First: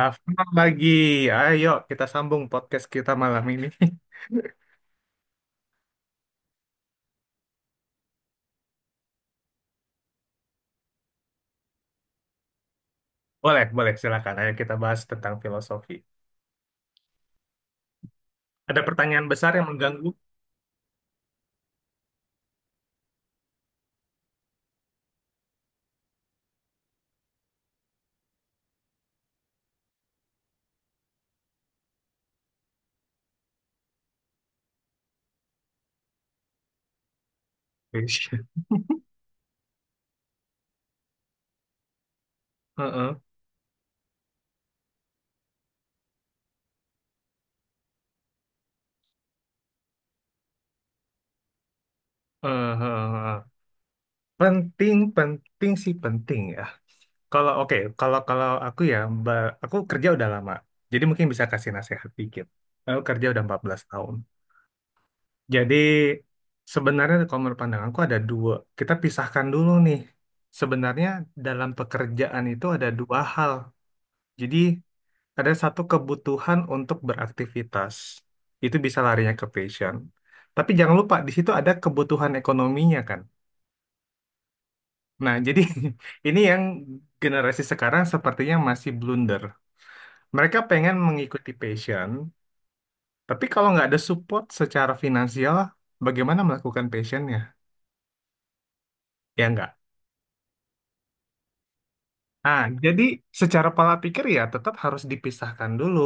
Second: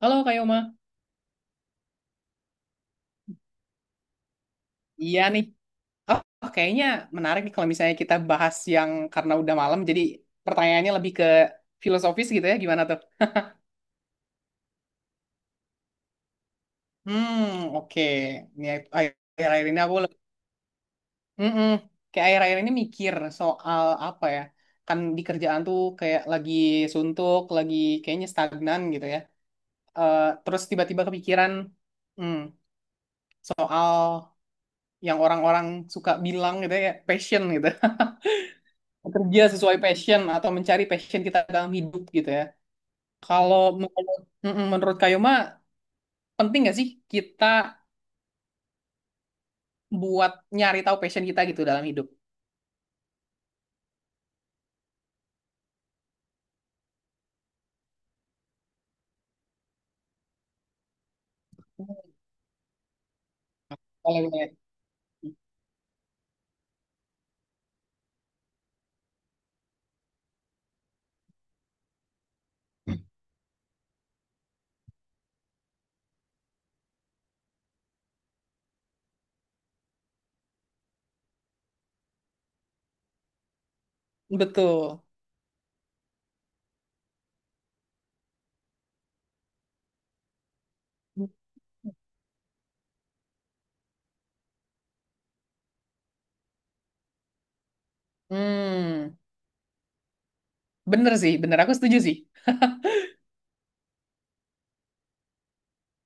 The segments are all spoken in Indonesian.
Halo Kak Yoma. lagi. Ayo kita sambung podcast kita malam ini. Iya nih. Oh, Kayaknya menarik nih kalau misalnya kita bahas yang karena udah malam, jadi pertanyaannya lebih ke filosofis gitu ya, gimana tuh? Boleh, boleh, silakan. Ayo kita bahas tentang filosofi. Hmm, oke. Ini Ada akhir- pertanyaan besar Akhir-akhir yang ini aku mengganggu. lebih, Mm-mm, kayak akhir-akhir ini mikir soal apa ya? Kan di kerjaan tuh kayak lagi suntuk, lagi kayaknya stagnan gitu ya. Terus tiba-tiba kepikiran, hmm, soal yang orang-orang suka bilang gitu ya, passion gitu. Ish. Kerja sesuai passion atau mencari passion kita dalam hidup gitu ya. Heeh. Kalau menurut, mm-mm, Menurut Kayoma, penting nggak sih kita buat nyari tahu passion kita gitu dalam hidup? Heeh, penting, penting sih penting ya. Kalau oke, kalau kalau aku ya, aku kerja udah lama. Jadi mungkin bisa kasih nasihat dikit. Aku kerja udah 14 tahun. Kalau boleh. Jadi sebenarnya kalau menurut pandanganku ada dua. Kita pisahkan dulu nih. Sebenarnya dalam pekerjaan itu ada dua hal. Jadi ada satu kebutuhan untuk beraktivitas. Itu bisa larinya ke passion. Tapi jangan lupa di situ ada kebutuhan ekonominya kan. Betul. Nah, jadi ini yang generasi sekarang sepertinya masih blunder. Mereka pengen mengikuti passion, tapi kalau nggak ada support secara finansial, bagaimana melakukan passionnya? Hmm, Ya nggak. Bener sih, bener, aku setuju sih. Nah, jadi secara pola pikir ya tetap harus dipisahkan dulu.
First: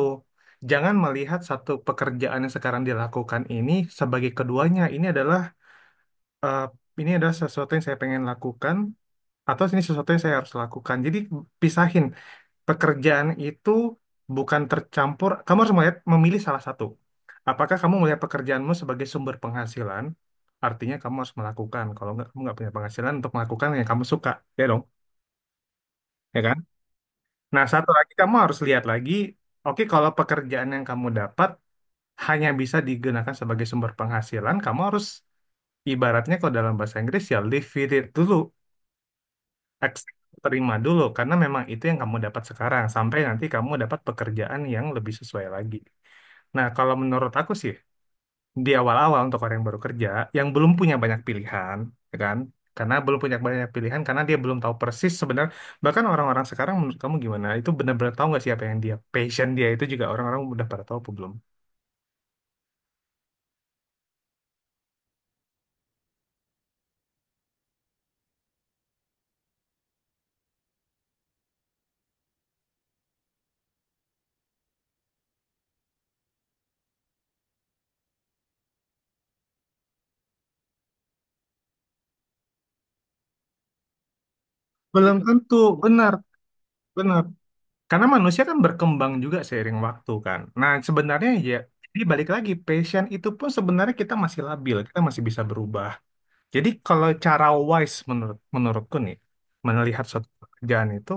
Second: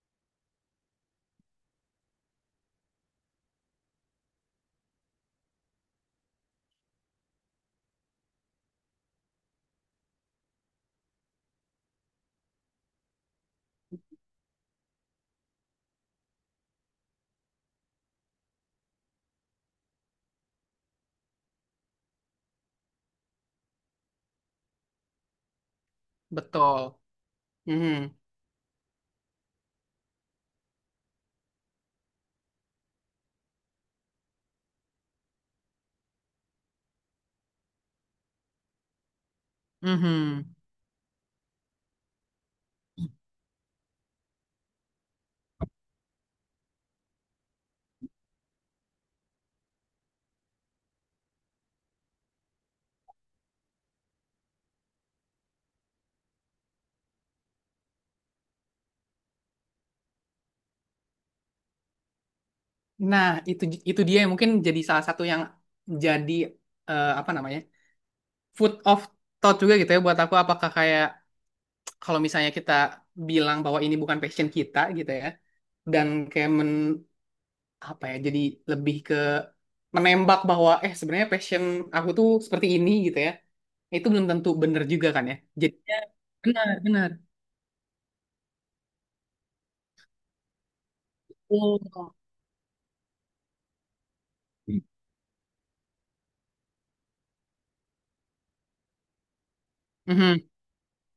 Jangan melihat satu pekerjaan yang sekarang dilakukan ini sebagai keduanya. Ini adalah eh, ini adalah sesuatu yang saya pengen lakukan atau ini sesuatu yang saya harus lakukan. Jadi pisahin pekerjaan itu bukan tercampur. Kamu harus melihat memilih salah satu. Apakah kamu melihat pekerjaanmu sebagai sumber penghasilan? Artinya kamu harus melakukan. Kalau nggak kamu nggak punya penghasilan untuk melakukan yang kamu suka, ya dong, ya kan? Betul. Nah satu lagi Mhm. kamu harus lihat lagi. Oke, kalau pekerjaan yang kamu dapat hanya bisa digunakan sebagai sumber penghasilan, kamu harus ibaratnya kalau dalam bahasa Inggris ya live with it dulu. Ex- Mhm. Terima dulu karena memang itu yang kamu dapat sekarang sampai nanti kamu dapat pekerjaan yang lebih sesuai lagi. Nah, kalau menurut aku sih di awal-awal untuk orang yang baru kerja yang belum punya banyak pilihan, ya kan? Karena belum punya banyak pilihan karena dia belum tahu persis sebenarnya bahkan orang-orang sekarang menurut kamu gimana? Itu benar-benar tahu nggak sih apa yang dia passion dia itu juga orang-orang udah pada tahu apa belum? Nah, itu itu dia yang mungkin jadi salah satu yang jadi apa namanya? Food of thought juga gitu ya buat aku, apakah kayak kalau misalnya kita bilang bahwa ini bukan passion kita gitu ya, dan kayak men apa ya, jadi lebih ke menembak bahwa sebenarnya passion aku tuh seperti ini gitu ya, itu belum tentu bener juga Belum kan ya, tentu, jadinya benar, benar benar. benar. Karena manusia kan berkembang juga seiring waktu kan. Nah, sebenarnya ya, jadi Oh. balik lagi, passion itu pun sebenarnya kita masih labil, kita masih bisa berubah. Jadi kalau cara wise menurutku nih, melihat suatu Mhm. pekerjaan itu,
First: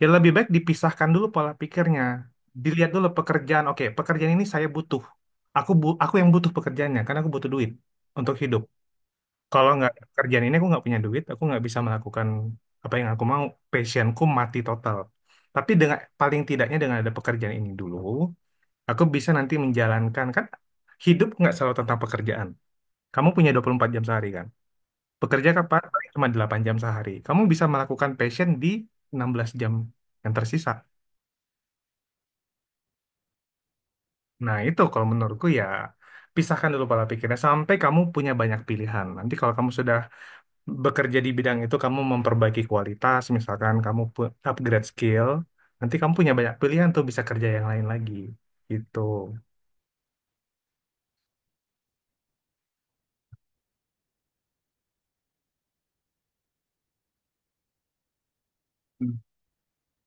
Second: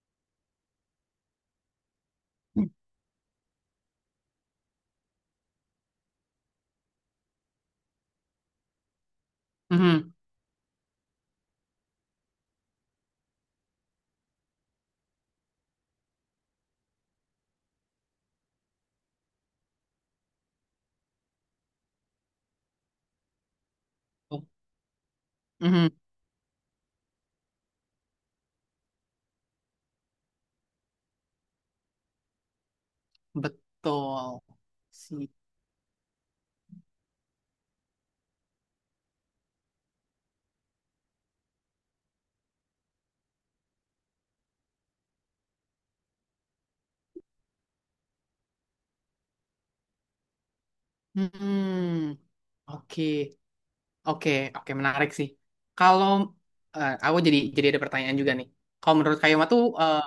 ya lebih baik dipisahkan dulu pola pikirnya. Dilihat dulu pekerjaan, oke, pekerjaan ini saya butuh. Aku yang butuh pekerjaannya, karena aku butuh duit untuk hidup. Kalau nggak ada Mhm. kerjaan ini aku nggak punya duit, aku nggak bisa melakukan apa yang aku mau. Passionku mati total. Tapi dengan paling tidaknya dengan ada pekerjaan ini dulu, aku bisa nanti menjalankan kan hidup nggak selalu tentang pekerjaan. Kamu punya 24 jam sehari kan? Bekerja kapan? Mhm. Paling Cuma 8 jam sehari. Kamu bisa melakukan passion di 16 jam yang tersisa. Betul Nah, itu kalau sih. menurutku ya pisahkan dulu pola pikirnya sampai kamu punya banyak pilihan. Nanti kalau kamu sudah bekerja di bidang itu kamu memperbaiki kualitas, misalkan upgrade skill, nanti kamu punya banyak pilihan tuh bisa kerja yang lain lagi. Gitu. Hmm, oke. Oke, oke, menarik sih. Kalau aku jadi ada pertanyaan juga nih. Kalau menurut Kayoma tuh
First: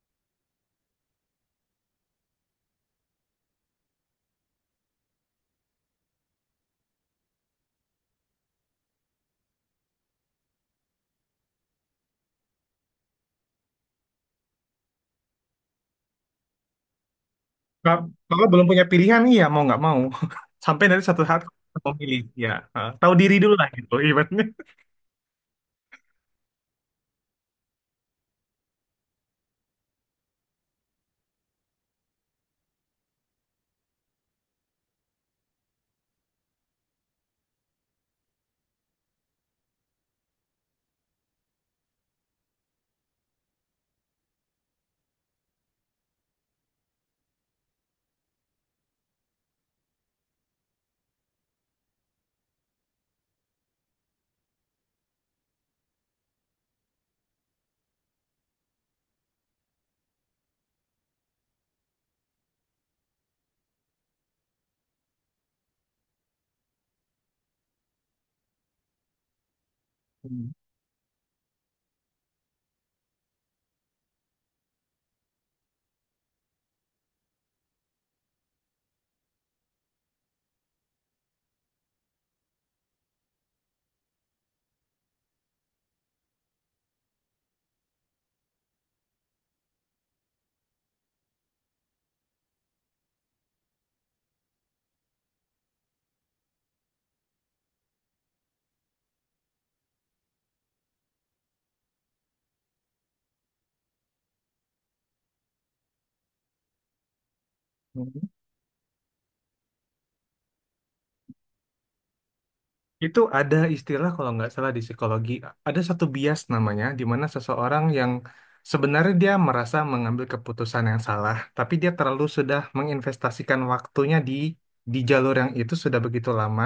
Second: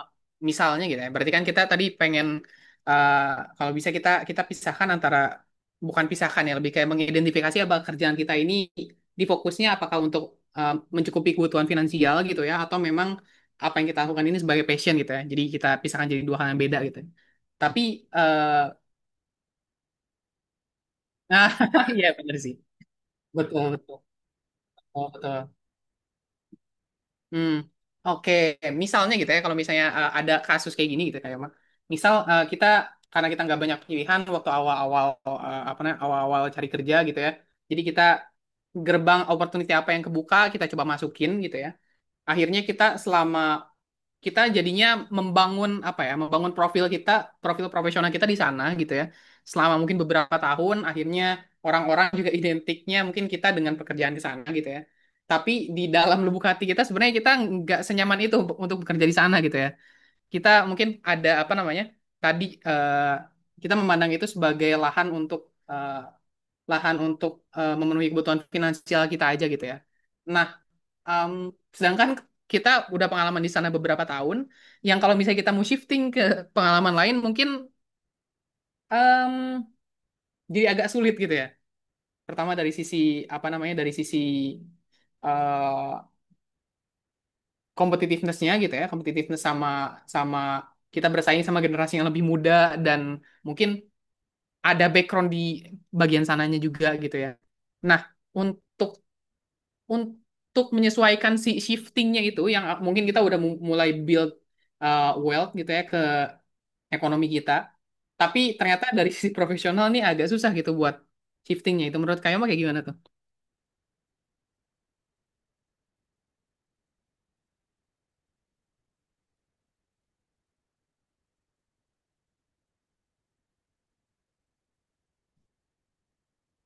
misalnya gitu ya, berarti kan kita tadi pengen eh, kalau bisa kita kita pisahkan antara bukan pisahkan ya, lebih kayak mengidentifikasi apa kerjaan kita ini difokusnya apakah untuk mencukupi kebutuhan finansial gitu ya, atau memang apa yang kita lakukan ini sebagai passion gitu ya. Jadi kita pisahkan jadi dua hal yang beda gitu. Tapi Ka- Kalau eh belum punya pilihan, iya mau nggak mau. Sampai nanti satu saat nah kamu iya memilih, benar ya. sih. Tahu diri dulu Betul, lah gitu, betul. ibaratnya. Oh, betul. Hmm, oke. Misalnya gitu ya, kalau misalnya ada kasus kayak gini gitu kayak Mak. Misal kita karena kita nggak banyak pilihan waktu awal-awal, apa namanya, awal-awal cari kerja gitu ya. Jadi kita gerbang opportunity apa yang kebuka kita coba masukin gitu ya. Akhirnya kita selama kita jadinya membangun apa ya, membangun profil kita, profil profesional kita di sana gitu ya, selama mungkin beberapa tahun akhirnya orang-orang juga identiknya mungkin kita dengan pekerjaan di sana gitu ya, tapi di dalam lubuk hati kita sebenarnya kita nggak senyaman itu untuk bekerja di sana gitu ya. Kita mungkin ada apa namanya, tadi kita memandang itu sebagai lahan untuk eh, lahan untuk memenuhi kebutuhan finansial kita aja gitu ya. Nah, Um, sedangkan kita udah pengalaman di sana beberapa tahun, yang kalau misalnya kita mau shifting ke pengalaman lain mungkin um, jadi agak sulit gitu ya. Pertama dari sisi apa namanya, dari sisi uh, competitiveness-nya gitu ya, competitiveness sama sama kita bersaing sama generasi yang lebih muda dan mungkin ada background di bagian sananya juga gitu ya. Nah, untuk menyesuaikan si shiftingnya itu, yang mungkin kita udah mulai build wealth gitu ya, ekonomi kita. Hmm. Tapi ternyata dari sisi profesional nih agak susah gitu buat shiftingnya. Itu menurut kamu kayak gimana tuh? Itu ada istilah kalau nggak salah di psikologi, ada satu bias namanya, di mana seseorang yang sebenarnya dia merasa mengambil keputusan yang salah, tapi dia terlalu sudah menginvestasikan waktunya di jalur yang itu sudah begitu lama,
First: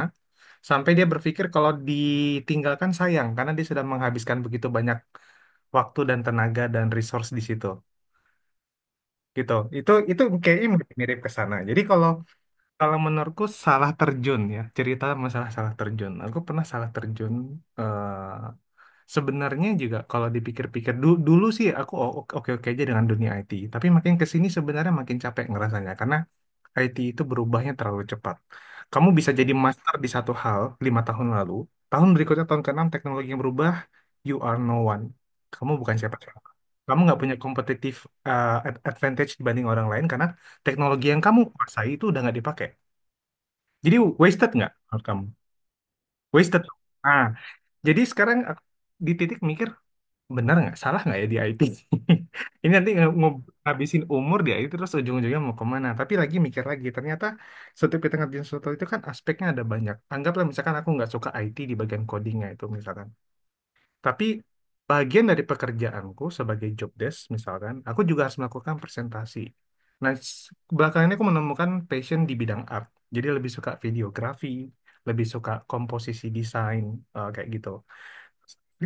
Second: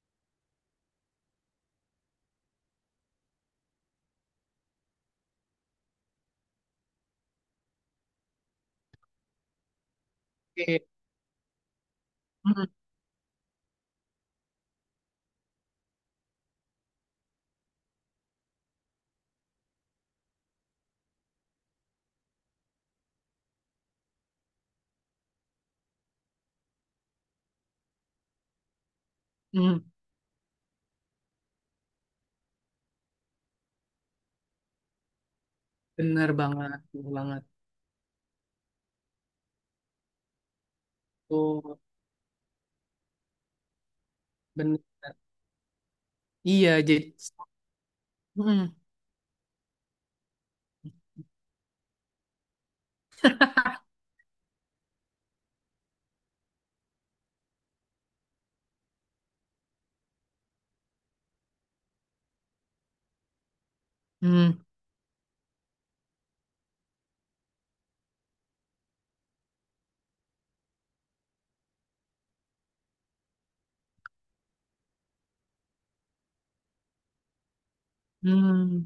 sampai dia berpikir kalau ditinggalkan sayang, karena dia sudah menghabiskan begitu banyak waktu dan tenaga dan resource di situ. Gitu. Itu kayaknya Oke. mirip ke sana. Jadi kalau Mm, kalau menurutku salah terjun ya, cerita masalah salah terjun. Aku pernah salah terjun eh, sebenarnya juga kalau dipikir-pikir dulu sih aku oke-oke aja dengan dunia IT, tapi makin ke sini sebenarnya makin capek ngerasanya karena IT itu berubahnya terlalu cepat. Kamu bisa jadi mm. master di satu hal 5 tahun lalu, tahun berikutnya tahun keenam teknologi yang berubah, you are no one. Kamu bukan Bener siapa-siapa. banget, Kamu bener nggak punya banget. kompetitif advantage dibanding orang lain karena teknologi yang kamu Tuh, kuasai itu udah nggak dipakai. Jadi wasted nggak bener. menurut kamu? Wasted. Iya, jadi Ah, jadi sekarang aku mm, di titik mikir benar nggak salah nggak ya di IT ini nanti ngabisin umur di IT terus ujung-ujungnya mau kemana tapi lagi mikir lagi ternyata setiap kita ngerjain sesuatu itu kan aspeknya ada banyak anggaplah misalkan aku nggak suka IT di bagian codingnya itu misalkan tapi mm, bagian dari pekerjaanku sebagai job desk misalkan aku juga harus melakukan presentasi nah belakangan ini aku menemukan passion di bidang art jadi lebih suka videografi lebih suka komposisi desain kayak gitu mm,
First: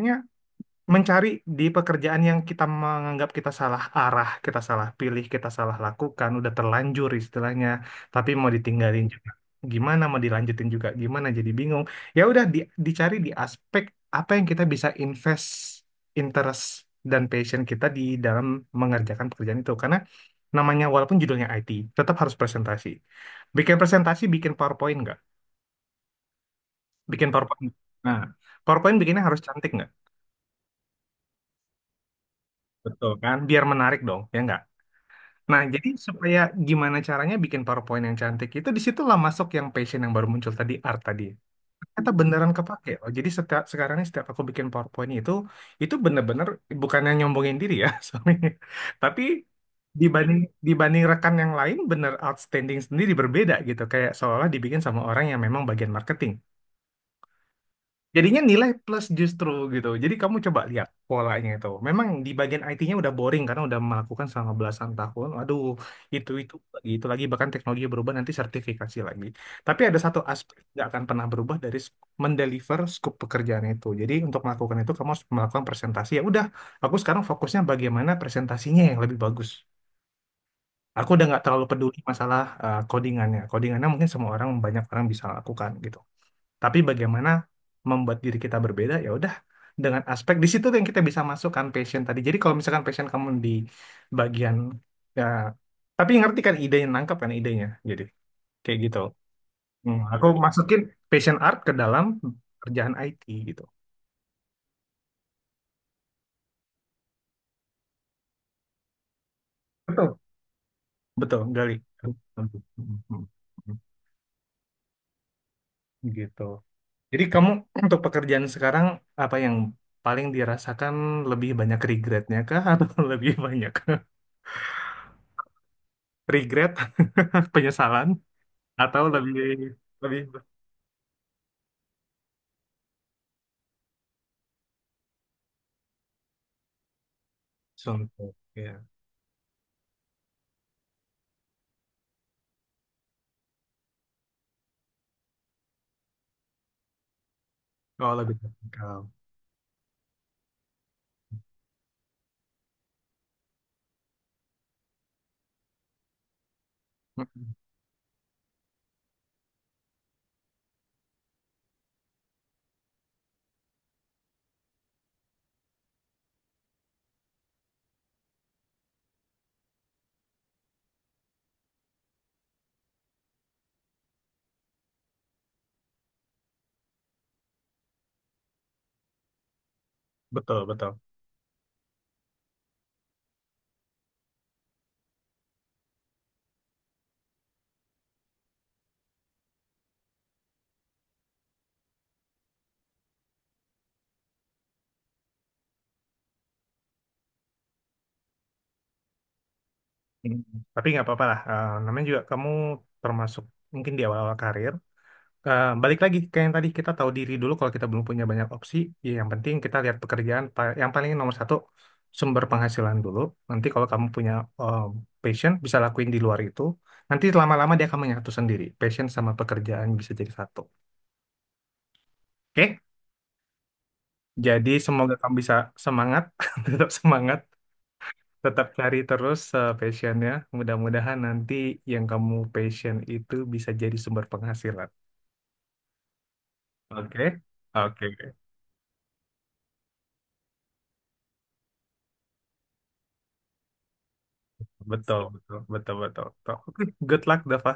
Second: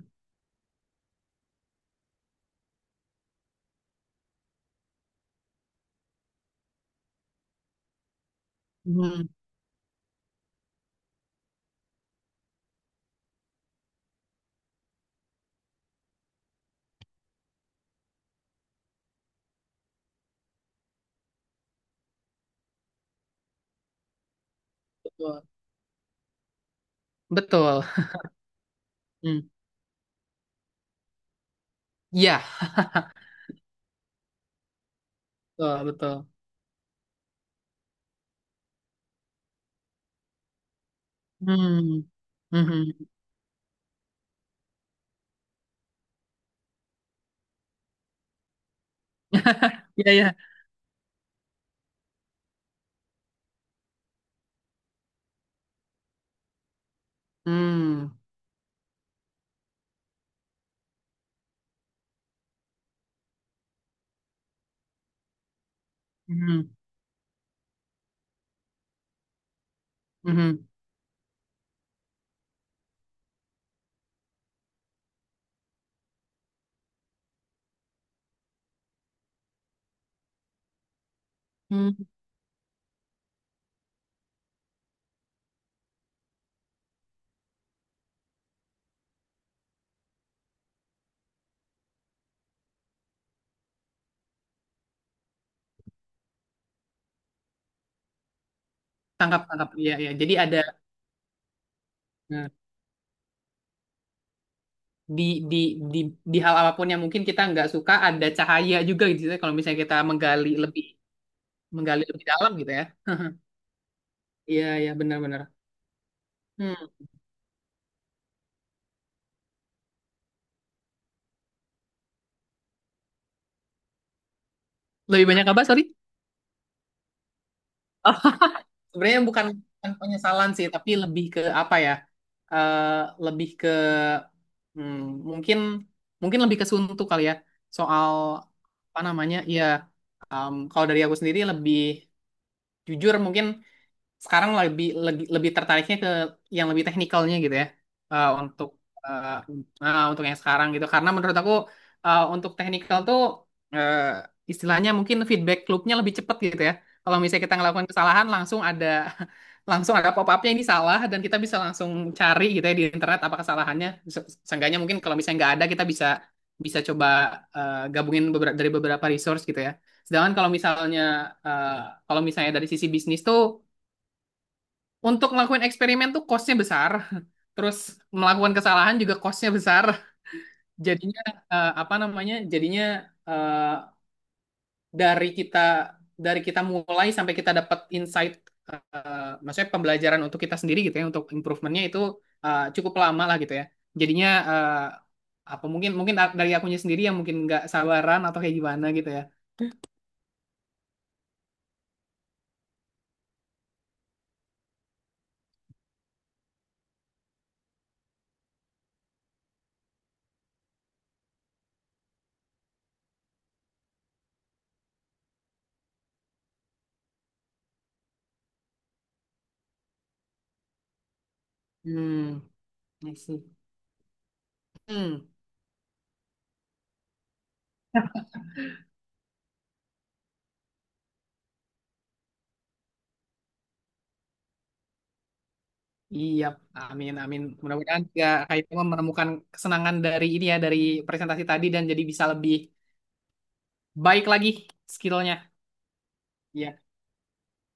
mencari di pekerjaan yang kita menganggap kita salah arah, kita salah pilih, kita salah lakukan, udah terlanjur istilahnya, tapi mau ditinggalin mm. juga. Gimana mau dilanjutin juga gimana jadi bingung. Ya udah dicari di aspek apa yang kita bisa invest interest dan passion kita di dalam mengerjakan pekerjaan itu. Karena namanya walaupun judulnya IT, tetap harus presentasi. Bikin presentasi, bikin PowerPoint nggak? Betul. Bikin PowerPoint. Betul. Nah, PowerPoint bikinnya harus Mm. cantik nggak? Iya, Betul kan? Biar menarik dong, ya nggak? Nah, betul, jadi betul. supaya gimana caranya bikin PowerPoint yang cantik itu disitulah masuk yang passion yang baru muncul tadi art tadi. Mm. Ternyata beneran kepake loh. Mhm. Jadi setiap sekarang ini setiap aku bikin PowerPoint itu bener-bener bukannya nyombongin diri ya soalnya. Tapi Iya, iya. dibanding dibanding rekan yang lain bener outstanding sendiri berbeda gitu. Kayak seolah dibikin sama orang yang memang bagian marketing. Hmm. Jadinya nilai plus justru gitu. Jadi kamu coba lihat polanya itu. Memang di bagian IT-nya udah boring karena udah melakukan selama belasan tahun. Aduh, itu Mhm. lagi itu lagi bahkan teknologi berubah nanti sertifikasi lagi. Tapi ada satu aspek Mhm. yang nggak akan pernah berubah dari mendeliver scope pekerjaan itu. Jadi untuk melakukan itu kamu harus melakukan presentasi. Ya udah, aku sekarang fokusnya bagaimana presentasinya yang lebih bagus. Aku udah nggak terlalu Hmm. peduli masalah codingannya. Codingannya mungkin semua orang banyak orang bisa lakukan gitu tapi bagaimana membuat diri kita berbeda ya udah dengan aspek di situ yang kita bisa masukkan passion tadi jadi kalau misalkan passion kamu di bagian ya tapi ngerti kan idenya nangkap kan idenya jadi kayak gitu. Tangkap, tangkap. Iya, Hmm, iya. aku Jadi iya, ada. masukin passion art ke dalam Nah, kerjaan IT gitu, di di di di hal apapun yang mungkin kita nggak suka ada cahaya juga gitu ya, kalau misalnya kita betul menggali lebih, betul. Gali. menggali lebih dalam gitu ya. Hmm, Iya, iya, benar-benar. gitu. Hmm. Jadi kamu untuk pekerjaan sekarang apa yang paling dirasakan lebih banyak regretnya kah atau lebih banyak Lebih banyak apa, sorry? regret penyesalan Oh, atau sebenarnya lebih bukan, bukan lebih penyesalan sih, tapi lebih ke apa ya. Eh Lebih ke hmm, mungkin mungkin lebih ke suntuk kali ya, soal contoh ya. apa namanya ya. Kalau dari aku sendiri lebih jujur mungkin sekarang lebih lebih lebih tertariknya ke yang lebih teknikalnya gitu ya. Oh Eh, lebih untuk teknikal. eh, untuk yang sekarang gitu, karena menurut aku untuk teknikal tuh eh, istilahnya mungkin feedback loopnya lebih cepat gitu ya. Kalau misalnya Mm, kita ngelakukan kesalahan langsung ada langsung ada pop-upnya ini salah, dan kita bisa langsung cari gitu ya di internet apa kesalahannya. Seenggaknya mungkin kalau misalnya nggak ada, kita bisa bisa coba gabungin beberapa dari beberapa resource gitu ya. Sedangkan kalau misalnya eh, kalau misalnya dari sisi bisnis tuh untuk ngelakuin eksperimen tuh costnya besar. Terus melakukan kesalahan juga costnya besar. betul betul. Jadinya apa namanya? Jadinya eh, dari kita dari kita mulai sampai kita dapat insight, maksudnya pembelajaran untuk kita sendiri gitu ya, untuk improvementnya itu cukup lama lah gitu ya. Jadinya eh, apa mungkin mungkin dari akunya sendiri yang mungkin nggak sabaran atau kayak gimana gitu ya. Mm. Tapi nggak apa-apa lah. Eh, namanya juga kamu termasuk mungkin di awal-awal karir. Eh, balik lagi ke yang tadi kita tahu diri dulu kalau kita belum punya banyak opsi ya yang penting kita lihat pekerjaan yang paling nomor satu sumber penghasilan dulu nanti kalau kamu punya eh, passion bisa lakuin di luar itu nanti lama-lama dia akan menyatu sendiri passion sama pekerjaan bisa jadi satu, Hmm, oke. I see. Jadi semoga Hmm. kamu bisa semangat tetap semangat. Tetap cari terus passionnya. Mudah-mudahan nanti yang kamu passion itu bisa jadi sumber penghasilan. Iya, amin, amin. Oke, Mudah-mudahan ya oke, Haitama menemukan kesenangan dari ini ya, dari presentasi tadi dan jadi bisa lebih baik lagi betul, skillnya. betul, betul, betul, betul. Iya, Oke, good luck, Dava.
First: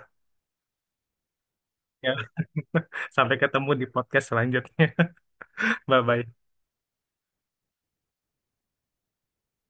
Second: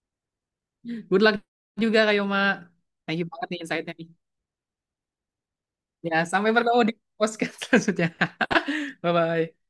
good luck juga Ya. Kayoma. Thank you Sampai banget nih ketemu di insight-nya nih. podcast selanjutnya. Ya, Bye-bye. sampai bertemu di podcast selanjutnya. Bye-bye.